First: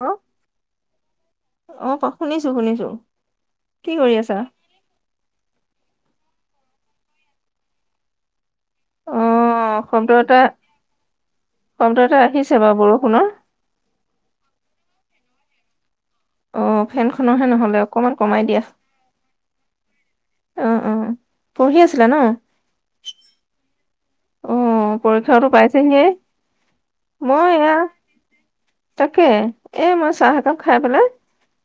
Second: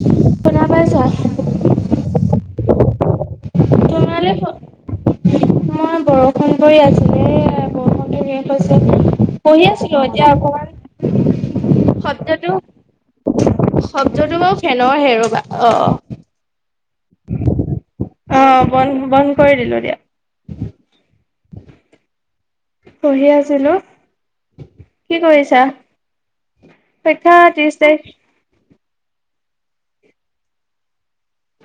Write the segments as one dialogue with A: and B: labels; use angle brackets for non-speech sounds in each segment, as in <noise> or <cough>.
A: ক
B: শুনা পাইছা?
A: অ' শুনিছো, শুনিছো। কি কৰি
B: তোমালে
A: আছা
B: মই বৰষুণ পৰি আছিলে বৰষুণতো শেষ
A: অ
B: হৈছেহে। পঢ়ি আছিলো এতিয়া অকমান
A: কম ততে
B: শব্দটো
A: ৰাখিছে বাৰু বৰষুণৰ
B: শব্দটো বাৰু ফেনৰহে ৰ'বা অ'।
A: অ' ফেনখনৰহে নহ'লে অকণমান
B: অ
A: কমাই দিয়া।
B: বন্ধ বন্ধ কৰি দিলো দিয়া।
A: অ' অ' পঢ়ি আছিলা ন?
B: পঢ়ি আছিলোঁ।
A: অ
B: কি
A: পৰীক্ষাতো
B: কৰিছা?
A: পাইছেহিয়ে
B: পৰীক্ষা
A: মই এয়া
B: ত্ৰিৰিচ তাৰিখ।
A: তাকে এ মই চাহ একাপ খাই পেলাই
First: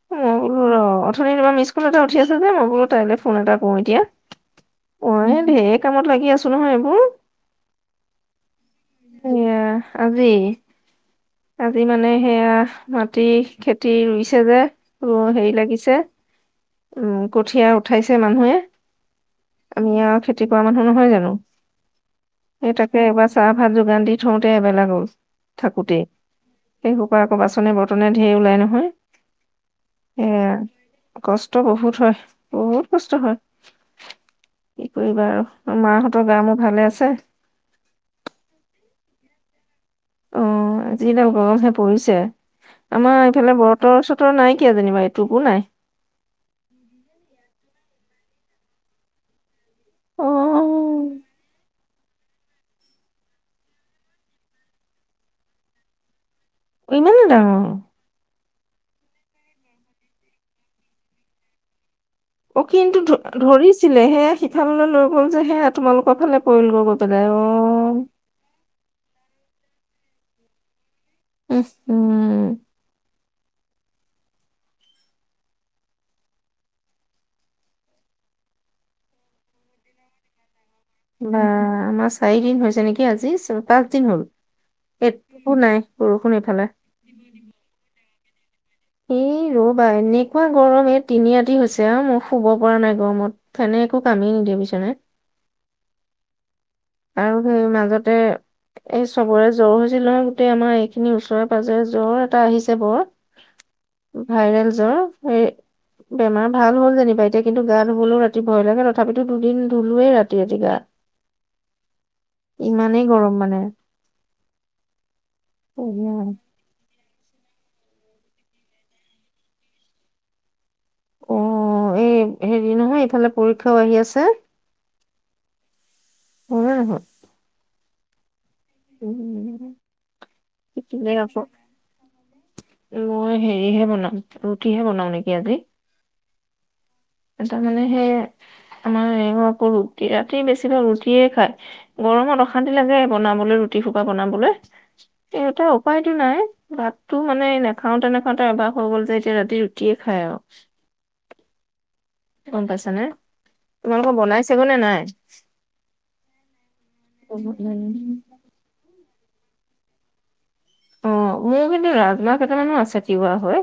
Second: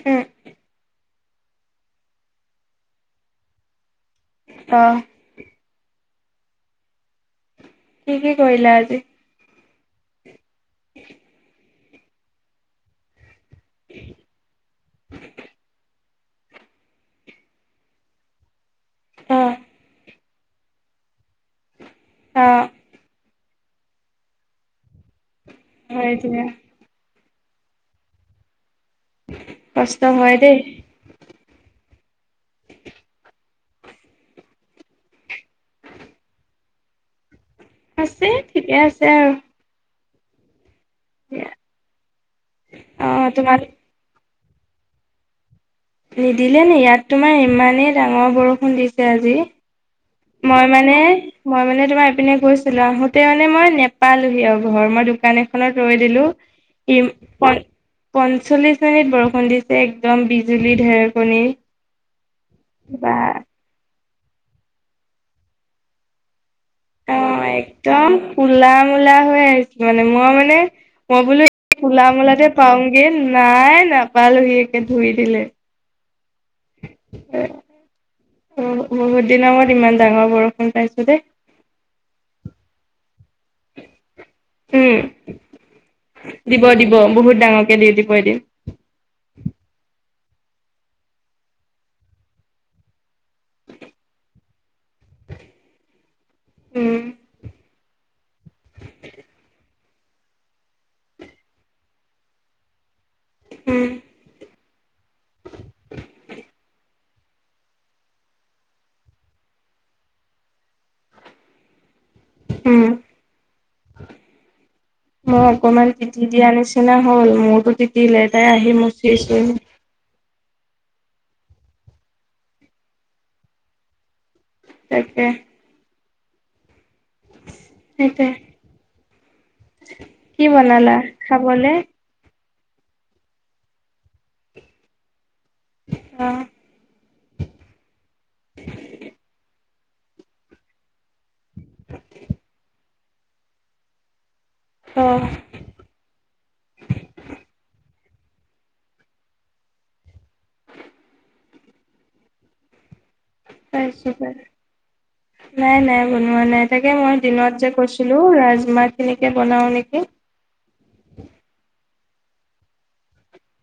B: উম
A: মই বোলো ৰহ অথনি তোমাৰ মিচ মিচ কল এটা উঠি আছে যে মই বোলো তাইলৈ ফোন এটা কৰো এতিয়া।
B: অ'
A: মই ঢেৰ কামত লাগি আছো নহয় এইবোৰ।
B: কি কি কৰিলা আজি।
A: এইয়া আজি। আজি মানে সেয়া মাটি খেতি ৰুইছে যে ৰ হেৰি লাগিছে। উম, কঠিয়াৰ উঠাইছে মানুহে।
B: অ
A: আমি আৰু খেতি কৰা মানুহ নহয় জানো।
B: অ'
A: সেই তাকে এবাৰ চাহ ভাত যোগান দি থওঁতে এবেলা গ'ল থাকোতে।
B: হয় দিয়া
A: সেই সোপা আকৌ বাচনে বৰ্তনে ধেৰ ওলাই নহয়
B: কষ্ট হয় দেই।
A: সেয়া কষ্ট। কষ্ট বহুত হয়, বহুত কষ্ট হয়। কি কৰিবা আৰু মাহঁতৰ গা মোৰ ভালে আছে।
B: আছে, ঠিকে আছে আৰু।
A: অ' যিডাল
B: দিয়া।
A: গৰমহে পৰিছে
B: অ
A: আমাৰ এইফালে
B: তোমাক
A: বৰত বতৰ চতৰ নাই কিয়া যেনিবা এটোপো নাই।
B: নিদিলে নে ইয়াত তোমাৰ ইমানেই ডাঙৰ বৰষুণ দিছে আজি।
A: অ'
B: মই মানে মই মানে তোমাৰ ইপিনে গৈছিলো আহোতে মানে মই নেপালোহি আৰু ঘৰ মই দোকান এখনত ৰৈ দিলো ই
A: ইমানে
B: প
A: ডাঙৰ
B: পঞ্চল্লিছ মিনিট বৰষুণ দিছে একদম বিজুলী ঢেৰকণী
A: অ কিন্তু ধ ধৰিছিলে সেয়া সিফাললৈ লৈ গ'ল যে সেয়া তোমালোকৰ ফালে পৰিল গৈ গৈ
B: অ একদম কলা মূলা হৈ আহিছিল মানে মই মানে মই বোলো
A: উম
B: কোলা মলাতে
A: উম
B: পাওঁগে নাই নাপালোহি একে ধুই দিলে অ বহুত দিনৰ মূৰত ইমান ডাঙৰ বৰষুণ পাইছো দেই
A: বা আমাৰ চাৰিদিন হৈছে নেকি আজি পাঁচ দিন হ'ল এই নাই বৰষুণ এইফালে
B: বহুতাঙৰকে ডিউটি কৰি দিম
A: এই ৰবা এনেকুৱা গৰম এই তিনিআতি হৈছে আৰু মই শুব পৰা নাই গৰমত খনে একো কামেই নিদিয়ে বিছনাট
B: উম
A: আৰু সেই মাজতে এই চবৰে জ্বৰ হৈছিল নহয় গোটেই আমাৰ এই খিনি ওচৰে পাজজৰে জ্বৰ এটা আহিছে বৰত
B: উম
A: ভাইৰেলৰ হে বেমাৰ ভাল হ'ল যেনিবা এতিয়া কিন্তু গ ধুবলৈও ৰাতি ভয় লাগে তথাপিতো দুদিন ধুলোৱয়েই ৰাতি ৰাতি গাহ
B: উম
A: গৰম
B: মই অকমান
A: মানে
B: পিঠি দা আনিছিলো নিচিনা হ'ল মোৰতো টতিলে তাই আহি মোৰ চি
A: অ এই হেৰি নহয় ইফালে পৰীক্ষাও আহি আছে
B: তাকে
A: হলে হল
B: সেইটা
A: উম
B: বনালা
A: শিকিলেই কাপ
B: খাবলে?
A: মই হেৰিহে বনাম ৰুটি হে বনাও নেকি আজি
B: অ
A: তাৰমানানে সেই আমাৰ এই আকৌ ৰুটি ৰাতি বেছিভাগ ৰুটিয়ে খায় গৰমত অশান্তি লাগে বনাবলৈ ৰুটি ফোপা বনাবলৈ
B: অঁ
A: টা উপায়তো নাই ভাতটো মানে নাখাওঁতে নাখাওঁতে এভাস হৈ গ'ল যে এতিয়া ৰাতি ৰুটিয়ে খায় আৰু গম পাইছা নে
B: পাইছো
A: তোমালোকৰ
B: পাই
A: বনাই চাগে নে নাই হয়
B: নাই নাই বনোৱা নাই তাকে মই দিনত যে কৈছিলো ৰাজমাত খিনিকে বনাও নেকি
A: অ মোৰ কিন্তু ৰাজমা কেইটামানো আছে তিৱা হৈ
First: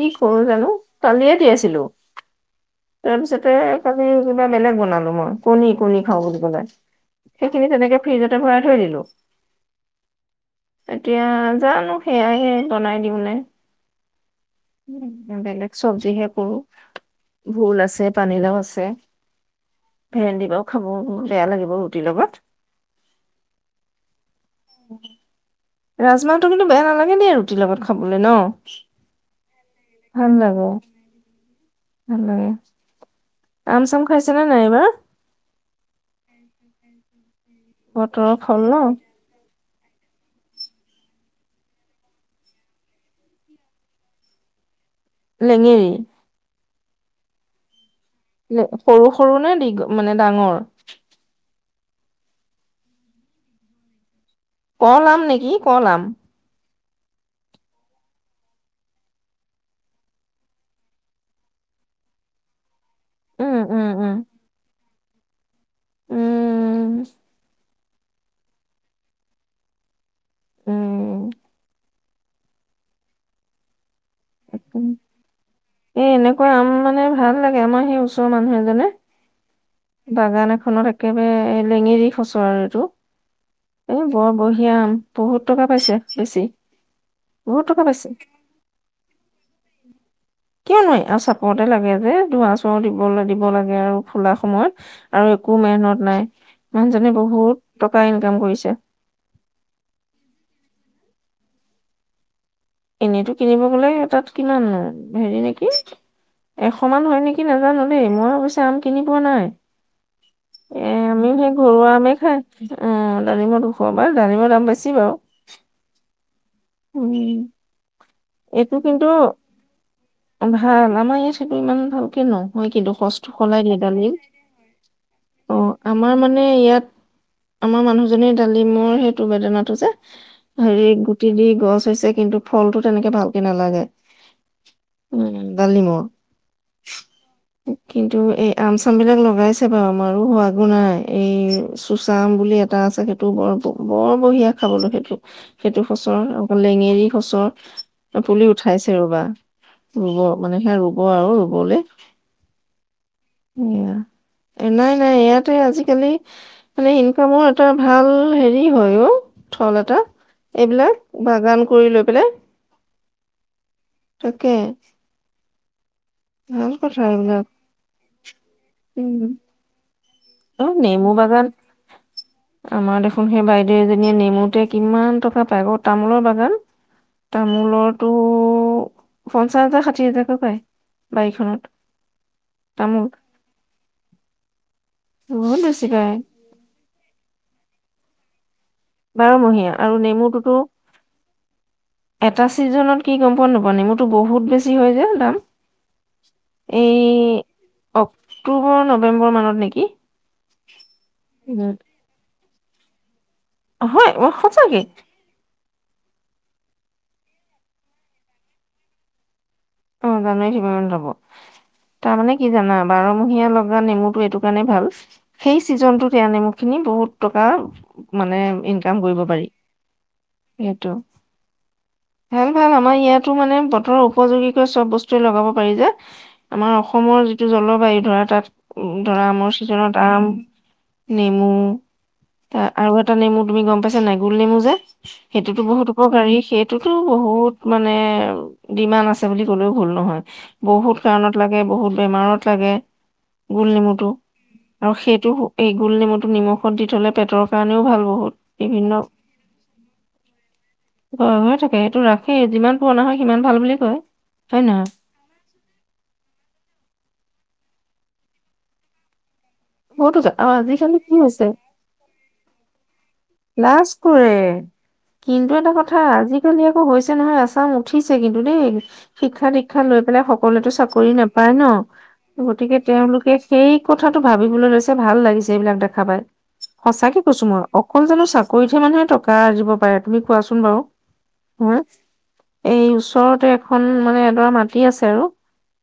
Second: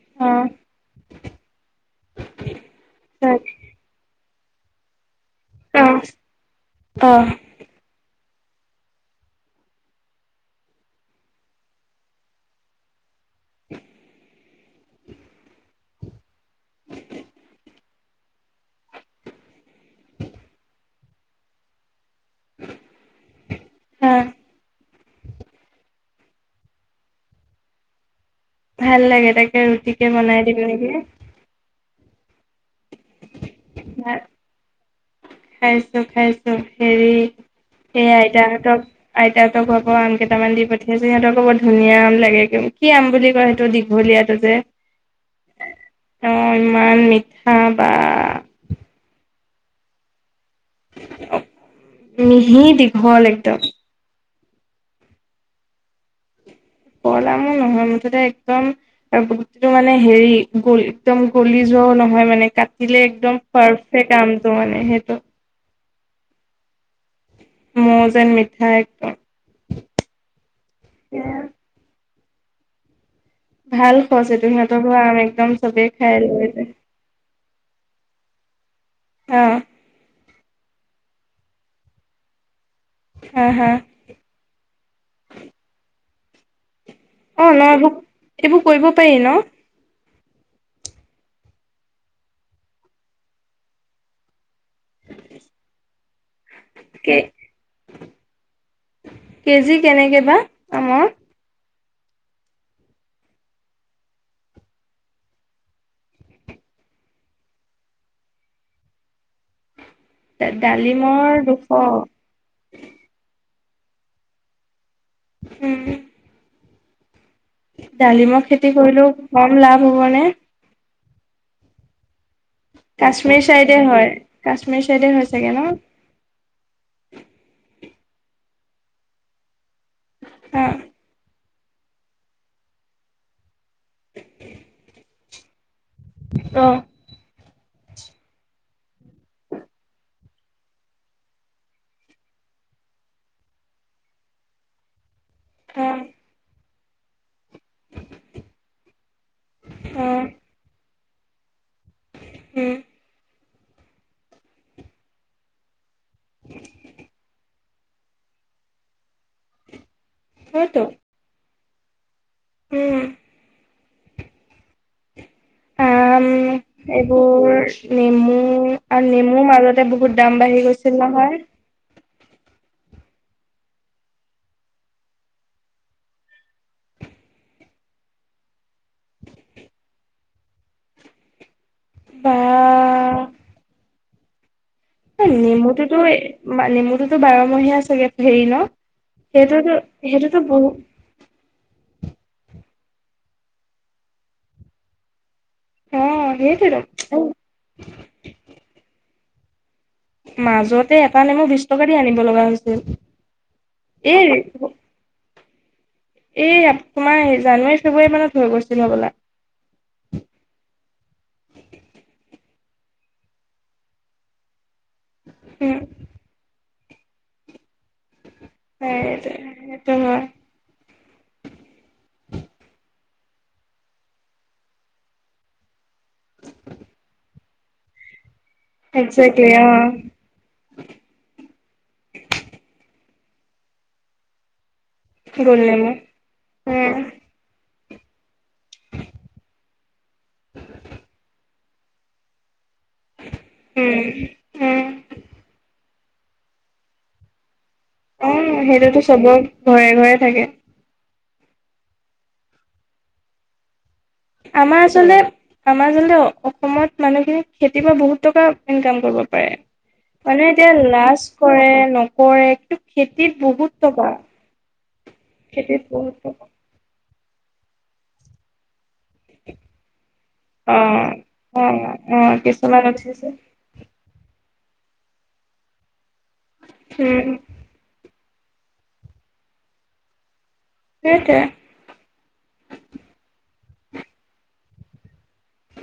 A: কি কৰো
B: অ',
A: জানো কালিয়ে দিয়াইছিলো
B: তাক
A: তাৰপিছতে কালি কিবা বেলেগ বনালো মই কণী
B: অ',
A: কণী খাওঁ বুলি কলে
B: অ',
A: সেইখিনি তেনেকে ফ্ৰিজতে ভৰাই থৈ দিলো এতিয়া জানো সেয়া হে বনাই দিওঁ নে বেলেগ চবজিহে কৰো ভোল আছে পানীলাও আছে ভেন্দী খাহ দিবও খাব বেয়া লাগিব ৰুটিৰ লগত
B: অ
A: <inaudible> ৰাজমাহটো কিন্তু বেয়া নালাগে দেই ৰুটিৰ লগত খাবলৈ ন
B: ভাল লাগে তাকে ৰুটিকে
A: ভাল
B: বনাই দিম
A: লাগে
B: নেকী
A: আম চাম
B: ভাত
A: খাইছে নে নাই এইবাৰ
B: খাইছো খাইছো হেৰি সেই
A: বতৰৰ ফল ন
B: আইতাহঁতক আইতাহতক ঘৰ পৰা আম কেইটামান দি পঠিয়াইছো সিহঁতক বৰ ধুনীয়া আম লাগে কি আম বুলি কয় সেইটো দি ভলিয়া তু যে
A: লেঙেৰি
B: অ ইমান মিঠা বা
A: সৰু সৰু নে দি মানে ডাঙৰ
B: মিহি দীঘল একদম
A: ক আম নেকি ক আম
B: ক আম নহয় মুঠতে একদম আৰু গোটিটো মানে হেৰি গলি একদম গলি যোৱাও নহয় মানে কাট দিলে একদম
A: উম উম উম
B: পাৰফেক্ট আমটো মানে সেইটো
A: উম
B: মৌ যেন মিঠাই একদম
A: উম
B: ভাল সছ এইটো সিহঁতৰ ঘৰৰ আম একদম চবেই
A: এ
B: খাই লৈ
A: এনেকুৱা
B: যায়
A: আম মানে ভাল লাগে আমাৰ সেই ওচৰৰ মানুহ এজনে
B: অ
A: বাগান এখনত একেবাৰে লেঙেৰি খচৰ আৰু এইটো
B: হা হা
A: বৰ বঢ়িয়া আম বহুত টকা পাইছে বেছি
B: অ ন
A: বহুত টকা
B: এইবোৰ
A: পাইছে
B: এইবোৰ কৰিব পাৰি ন
A: কিয় নোবাৰি আৰু চাপৰতে লাগে যে ধোবা ছোৱা দিব লাগে আৰু ফুলা সময়ত আৰু একো মেহনত নাই
B: কে
A: মানুহজনে বহুত টকা ইনকাম কৰিছে
B: কে জি কেনেকৈ বা আমাৰ
A: এনেইতো কিনিব গলে তাত কিমান নো হেৰি নেকি এশ মান হয় নেকি নাজানো দেই মই অৱশ্যে আম কিনি পোৱা নাই
B: ডালিমৰ দুশ
A: উম ডালিমৰ দুশ বাৰু ডালিমৰ দাম বেছি বাৰু
B: উম উম
A: উম
B: ডালিমখ খেতি
A: এইটো কিন্তু
B: কৰিলেও কম লাভ হব নে
A: ভাল আমাৰ ছেটো ইমান ভাল ক নো হয় কিন্তু সচটো
B: কাশ্মীৰ
A: সলাই
B: চাইডে হয়
A: দালিম
B: কাশ্মীৰ চাইডে হয় চাগে
A: অ
B: ন
A: আমাৰ মানে ইয়াত আমাৰ মানুহজনীৰ ডালিমৰ সেইটো বেদনাাতটো যে
B: অ
A: হেৰি গুটি দি গছ হৈছে কিন্তু ফলটো তেনেকে ভালকে নালাগে দালিমৰ
B: অ
A: কিন্তু এই আম চাম বিলাক লগাইছে বাৰু আমাৰো হোৱাগো নাই এই চোচা আম বুলি এই এটা আছে সেইটো বৰ বৰ বঢ়িয়া খাবলৈ সেইটো সেইটো
B: অ
A: খচৰ লেঙেৰি খচৰ পুলি উঠাইছে ৰবা
B: অ
A: ৰুব মানে সেয়া ৰুব আৰু ৰুবলৈ
B: হম
A: সয়া নাই নাই ইয়াতে আজিকালি মানে ইনকামৰ এটা ভাল হেৰি হয় অ থল এটা
B: হয়তো
A: এইবিলাক বাগান কৰি লৈ পেলাই
B: উম
A: তাকে
B: আম
A: ভাল কথা
B: এইবোৰ
A: এইবিলাক
B: নেমু আৰু
A: উম
B: নেমুৰ মাজতে বহুত দাম
A: অ
B: বাঢ়ি গৈছিল
A: নেমু
B: নহয়
A: বাগান আমাৰ দেখোন সেই বাইদেউ এজনীয়ে নেমুতে কিমান টকা পায় আৌ তামোলৰ বাগান তামোলতো পঞ্চাশ হাজাৰ ষাঠি হাজাৰকে পায় বাৰীখনত
B: বা
A: তামোল বহুত বেছি
B: নেমুটোতো
A: পায়
B: নেমুটোতো বাৰমহীয়া চাগে হেৰি ন সেইটোতো
A: বাৰমহীয়া আৰু
B: সেইটোতো
A: নেমুটোতো
B: বহুত
A: এটা ছিজনত কি গম পোৱা নাপোৱা নেমুতো বহুত বেছি হয় যে দাম
B: অ সেইছিল
A: এই অক্টোবৰ নৱেম্বৰ মানত নেকি
B: মাজতে এটা নেমু
A: উম,
B: বিশ টকা দি আনিব লগা হৈছিল
A: হয়
B: এই
A: অ সঁচাকে
B: এই তোমাৰ জানুৱাৰী ফেব্ৰুৱাৰী মানত হৈ গৈছিল হ'বলা।
A: অ' জানুৱাৰী ফেব্ৰুৱাৰী মানত হ'ব। তাৰ মানে কি জানা বাৰমহীয়া লগা নেমুটো এইটো কাৰণে ভাল সেই
B: উম
A: চিজনটোত এয়া নেমু খিনি বহুত টকা মানে ইনকাম কৰিব
B: সেইটোৱে
A: পাৰি।
B: সেইটো হয়
A: সেইটো। ভাল ভাল আমাৰ ইয়াতো মানে বতৰৰ উপযোগী চব বস্তুৱে লগাব পাৰি যে, আমাৰ অসমৰ যিটো জলবায়ু ধৰা তাত উম ধৰা
B: একজেক্টলি
A: আমৰ
B: অ
A: চিজনত আম। নেমু তা আৰু এটা নেমু তুমি গম পাইছা নে নাই গোল নেমু যে। সেইটোতো
B: গোল
A: বহুত
B: নেমু
A: উপকাৰী সেইটোতো
B: উম
A: বহুত মানে ডিমাণ্ড আছে বুলি ক'লেও ভুল নহয় বহুত কাৰণত লাগে বহুত বেমাৰত লাগে। গোল
B: উম
A: নেমুটো
B: উম
A: আৰু সেইটো এই গোল নেমুটো নিমখত দি থ'লে পেটৰ কাৰণেও ভাল।
B: অ'
A: বহুত বিভিন্ন
B: সেইটোতো চবৰ ঘৰে ঘৰে থাকে।
A: ঘৰে ঘৰে থাকে সেইটো ৰাখেই যিমান পুৰণা হয় সিমান ভাল বুলি কয়। হয়
B: আমাৰ
A: নহয়
B: আচলতে আমাৰ আচলতে অসমত মানুহখিনি খেতিৰ পৰা বহুত টকা ইনকাম কৰিব পাৰে।
A: বহুতো আৰু
B: মানে এতিয়া
A: আজিকালি কি
B: লাজ
A: হৈছে
B: কৰে নকৰে খেতিত বহ
A: লাজ কৰে। কিন্তু এটা
B: খেতিত
A: কথা
B: বহুত টকা
A: আজিকালি আকৌ হৈছে নহয় আছাম উঠিছে কিন্তু দেই। শিক্ষা দীক্ষা লৈ পেলাই সকলোৱতো
B: অ',
A: চাকৰি নাপায় ন
B: অ', অ',
A: গতিকে
B: কিছুমান উঠিছে
A: তেওঁলোকে সেই কথাটো ভাবিবলৈ লৈছে ভাল লাগিছে এইবিলাক দেখা পাই সঁচাকে
B: উম,
A: কৈছো মই। অকল জানো চাকৰিতহে মানুহে টকা আৰ্জিব পাৰে তুমি কোৱাচোন বাৰু।
B: সেইটোৱে
A: হা এই ওচৰতে এখন মানে এডৰা মাটি আছে আৰু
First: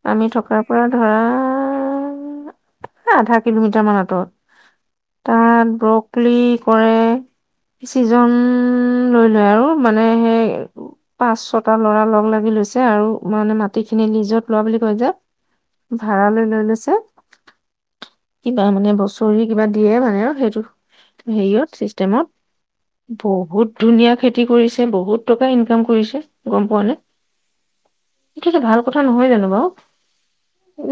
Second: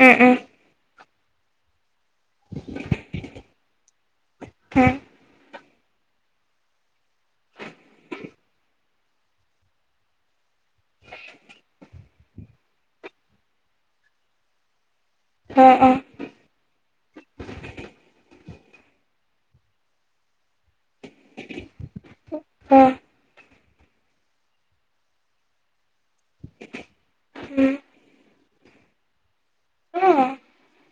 B: উম,
A: আমি
B: উম,
A: থকাৰ পৰা ধৰা এ আধা কিলোমিটাৰ মান আঁতৰত
B: উম,
A: তাত ব্ৰকলি কৰে। চিজন লৈ লয় আৰু মানে সেই পাঁচ ছটা ল'ৰা লগ লাগি লৈছে আৰু মানে মাটিখিনি লিজত লোৱা বুলি কৈ যে
B: অ', অ'।
A: ভাড়ালে লৈ লৈছে। কিবা মানে বছৰি কিবা দিয়ে মানে আৰু সেইটো হেৰিয়ত চিষ্টেমত।
B: অ',
A: বহুত ধুনীয়া খেতি কৰিছে, বহুত টকা ইনকাম কৰিছে গম পোৱা নে?
B: উম।
A: এইটো ভাল কথা নহয় জানো বাৰু
B: অ',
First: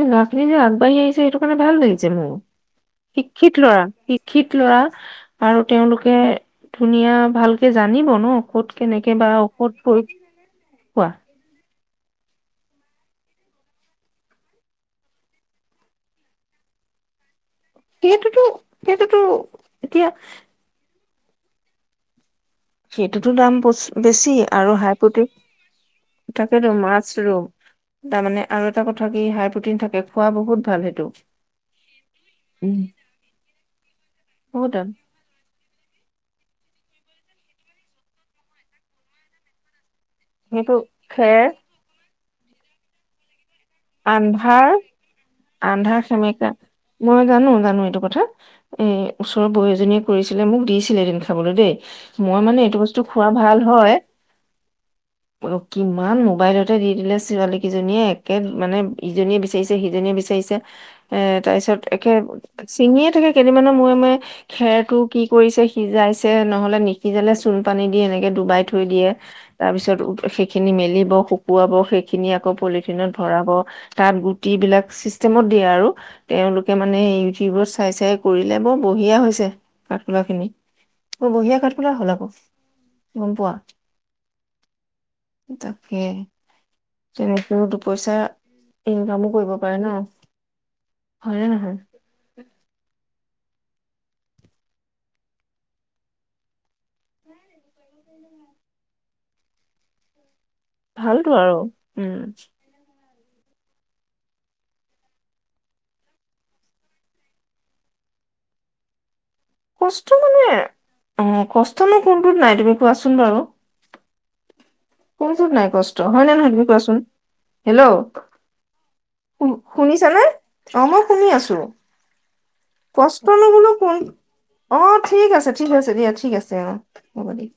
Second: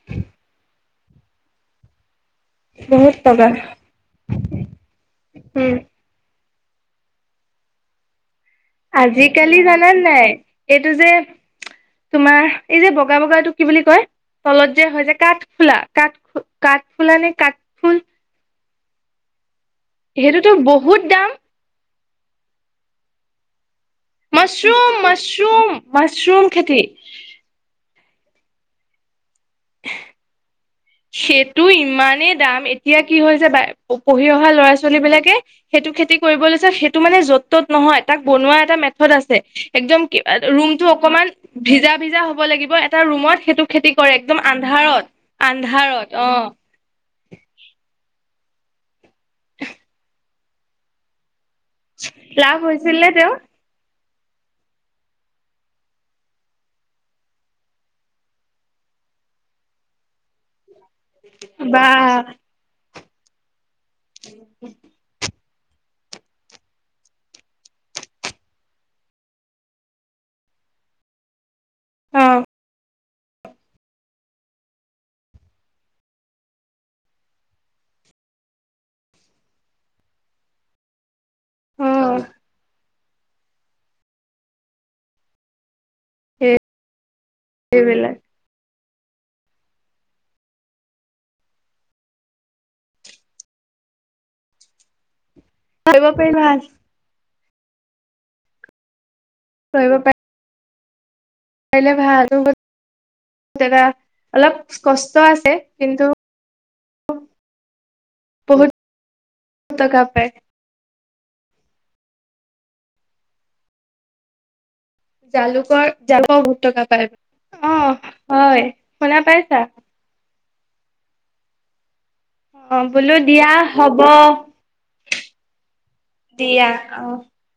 A: এই ল'ৰাখিনি যে আগবাঢ়ি আহি সেইটো কাৰণে ভাল লাগিছে মোৰ,
B: বহুত বগা
A: শিক্ষিত ল'ৰা, শিক্ষিত ল'ৰা আৰু
B: উম,
A: তেওঁলোকে ধুনীয়া ভালকে জানিব ন ক'ত কেনেকে বা
B: আজিকালি
A: ঔষধ
B: জানা
A: প্ৰয়োগ
B: নাই এইটো
A: কোৱা
B: যে তোমাৰ এই যে বগা বগাটোক কি বুলি কয় তলত যে হয় হৈছে কাঠফুলা কাঠ কাঠ ফুলা নে কাঠ
A: সেইটোতো সেইটোতো এতিয়া
B: সেইটোতো বহুত দাম।
A: সেইটোতো দাম বেছি আৰু
B: মাছৰুম,
A: হাই
B: মাছৰুম, মাছৰুম
A: প্ৰতো
B: খেতি
A: মাছ ৰম তাৰ মানে আৰু এটা কথা কি হাই প্ৰটিন থাকে খোৱা বহুত ভাল হেই
B: সেইটো ইমানেই দাম এতিয়া কি হৈছে বা পঢ়ি অহা
A: বহুত
B: ল'ৰা
A: দাম
B: ছোৱালী বিলাকে সেইটো খেতি কৰিব লৈছে সেইটো মানে য'ত ত'ত নহয় তাক বনোৱা এটা মেথড আছে। একদম
A: সেইটো
B: ৰুমটো অকমান
A: খেৰ
B: ভিজা ভিজা হ'ব লাগিব এটা ৰুমত সেইটো খেতি কৰে একদম
A: আন্ধাৰ
B: আন্ধাৰত
A: আন্ধাৰ
B: আন্ধাৰত
A: সেমেকা
B: অ'।
A: মই জানো জানো এইটো কথা এ ওচৰৰ বুঢ়ী এজনীয়ে কৰিছিলে মোক দিছিলে এদিন খাবলৈ দেই। মই
B: লাভ
A: মানে এইটো
B: হৈছিল
A: বস্তু
B: নে
A: খোৱা
B: তেওঁৰ
A: ভাল হয় অ' কিমান মোবাইলতে দি দিলে ছোৱালী কেইজনীয়ে একে মানে ইজনীয়ে বিচাৰিছে সিজনীয়ে বিচাৰিছে এ তাৰপিছত
B: বা
A: একে চিঙিয়ে থাকে কেেই মানে মই মই খেৰটো কি কৰিছে সিজাইছে নহলে নিসিজালে চূণ পানী দি এনেকে ডুবাই থৈ দিয়ে তাৰ পিছত সেইখিনি মেলিব শুকুৱাব
B: অ
A: সেইখিনি আকৌ পলিথিনত ধৰাব তাত গুট বিিলাক চিষ্টেমত দিয়ে আৰু তেওঁলোকে মানে ইউটিউবত চাই চাই কৰিলে বৰ বঢ়িয়া হৈছে পঠখুলা খিনি অ বঢহিয়া
B: অ
A: ঘাটফুলা হ'ল আকৌ গম পোৱা তাকে তেনেকৈ দুপইচা
B: সেইবিলাক
A: ইনকামো কৰিব পাৰে ন হয়নেে নহয়
B: কৰিব প ভাল
A: উম
B: তব
A: ভালতো আৰু
B: পাৰে
A: উম
B: ভাল দাদা অলপ কষ্ট আছে কিন্তু বহুত টকা
A: কষ্ট
B: পায়
A: মানে অ কষ্ট মো কোনটোত নাই তুমি কোৱাচোন বাৰু কোনচোন নাই
B: জালুকৰ
A: কষ্ট হয়নে
B: জালুকৰ
A: নহয়
B: বহুত
A: তুমি
B: টকা
A: কোৱাচোন
B: পায় অ'
A: হেল্ল'
B: হয় শুনা পাইছা
A: শুনিছ ানে অ মই শুনি আছো
B: অ' বোলো
A: কষ্ট
B: দিয়া
A: নবোলো কোন
B: হ'ব
A: অ ঠিক আছে ঠিক আছে দিয়া ঠিক আছে অ হ'ব দিয়া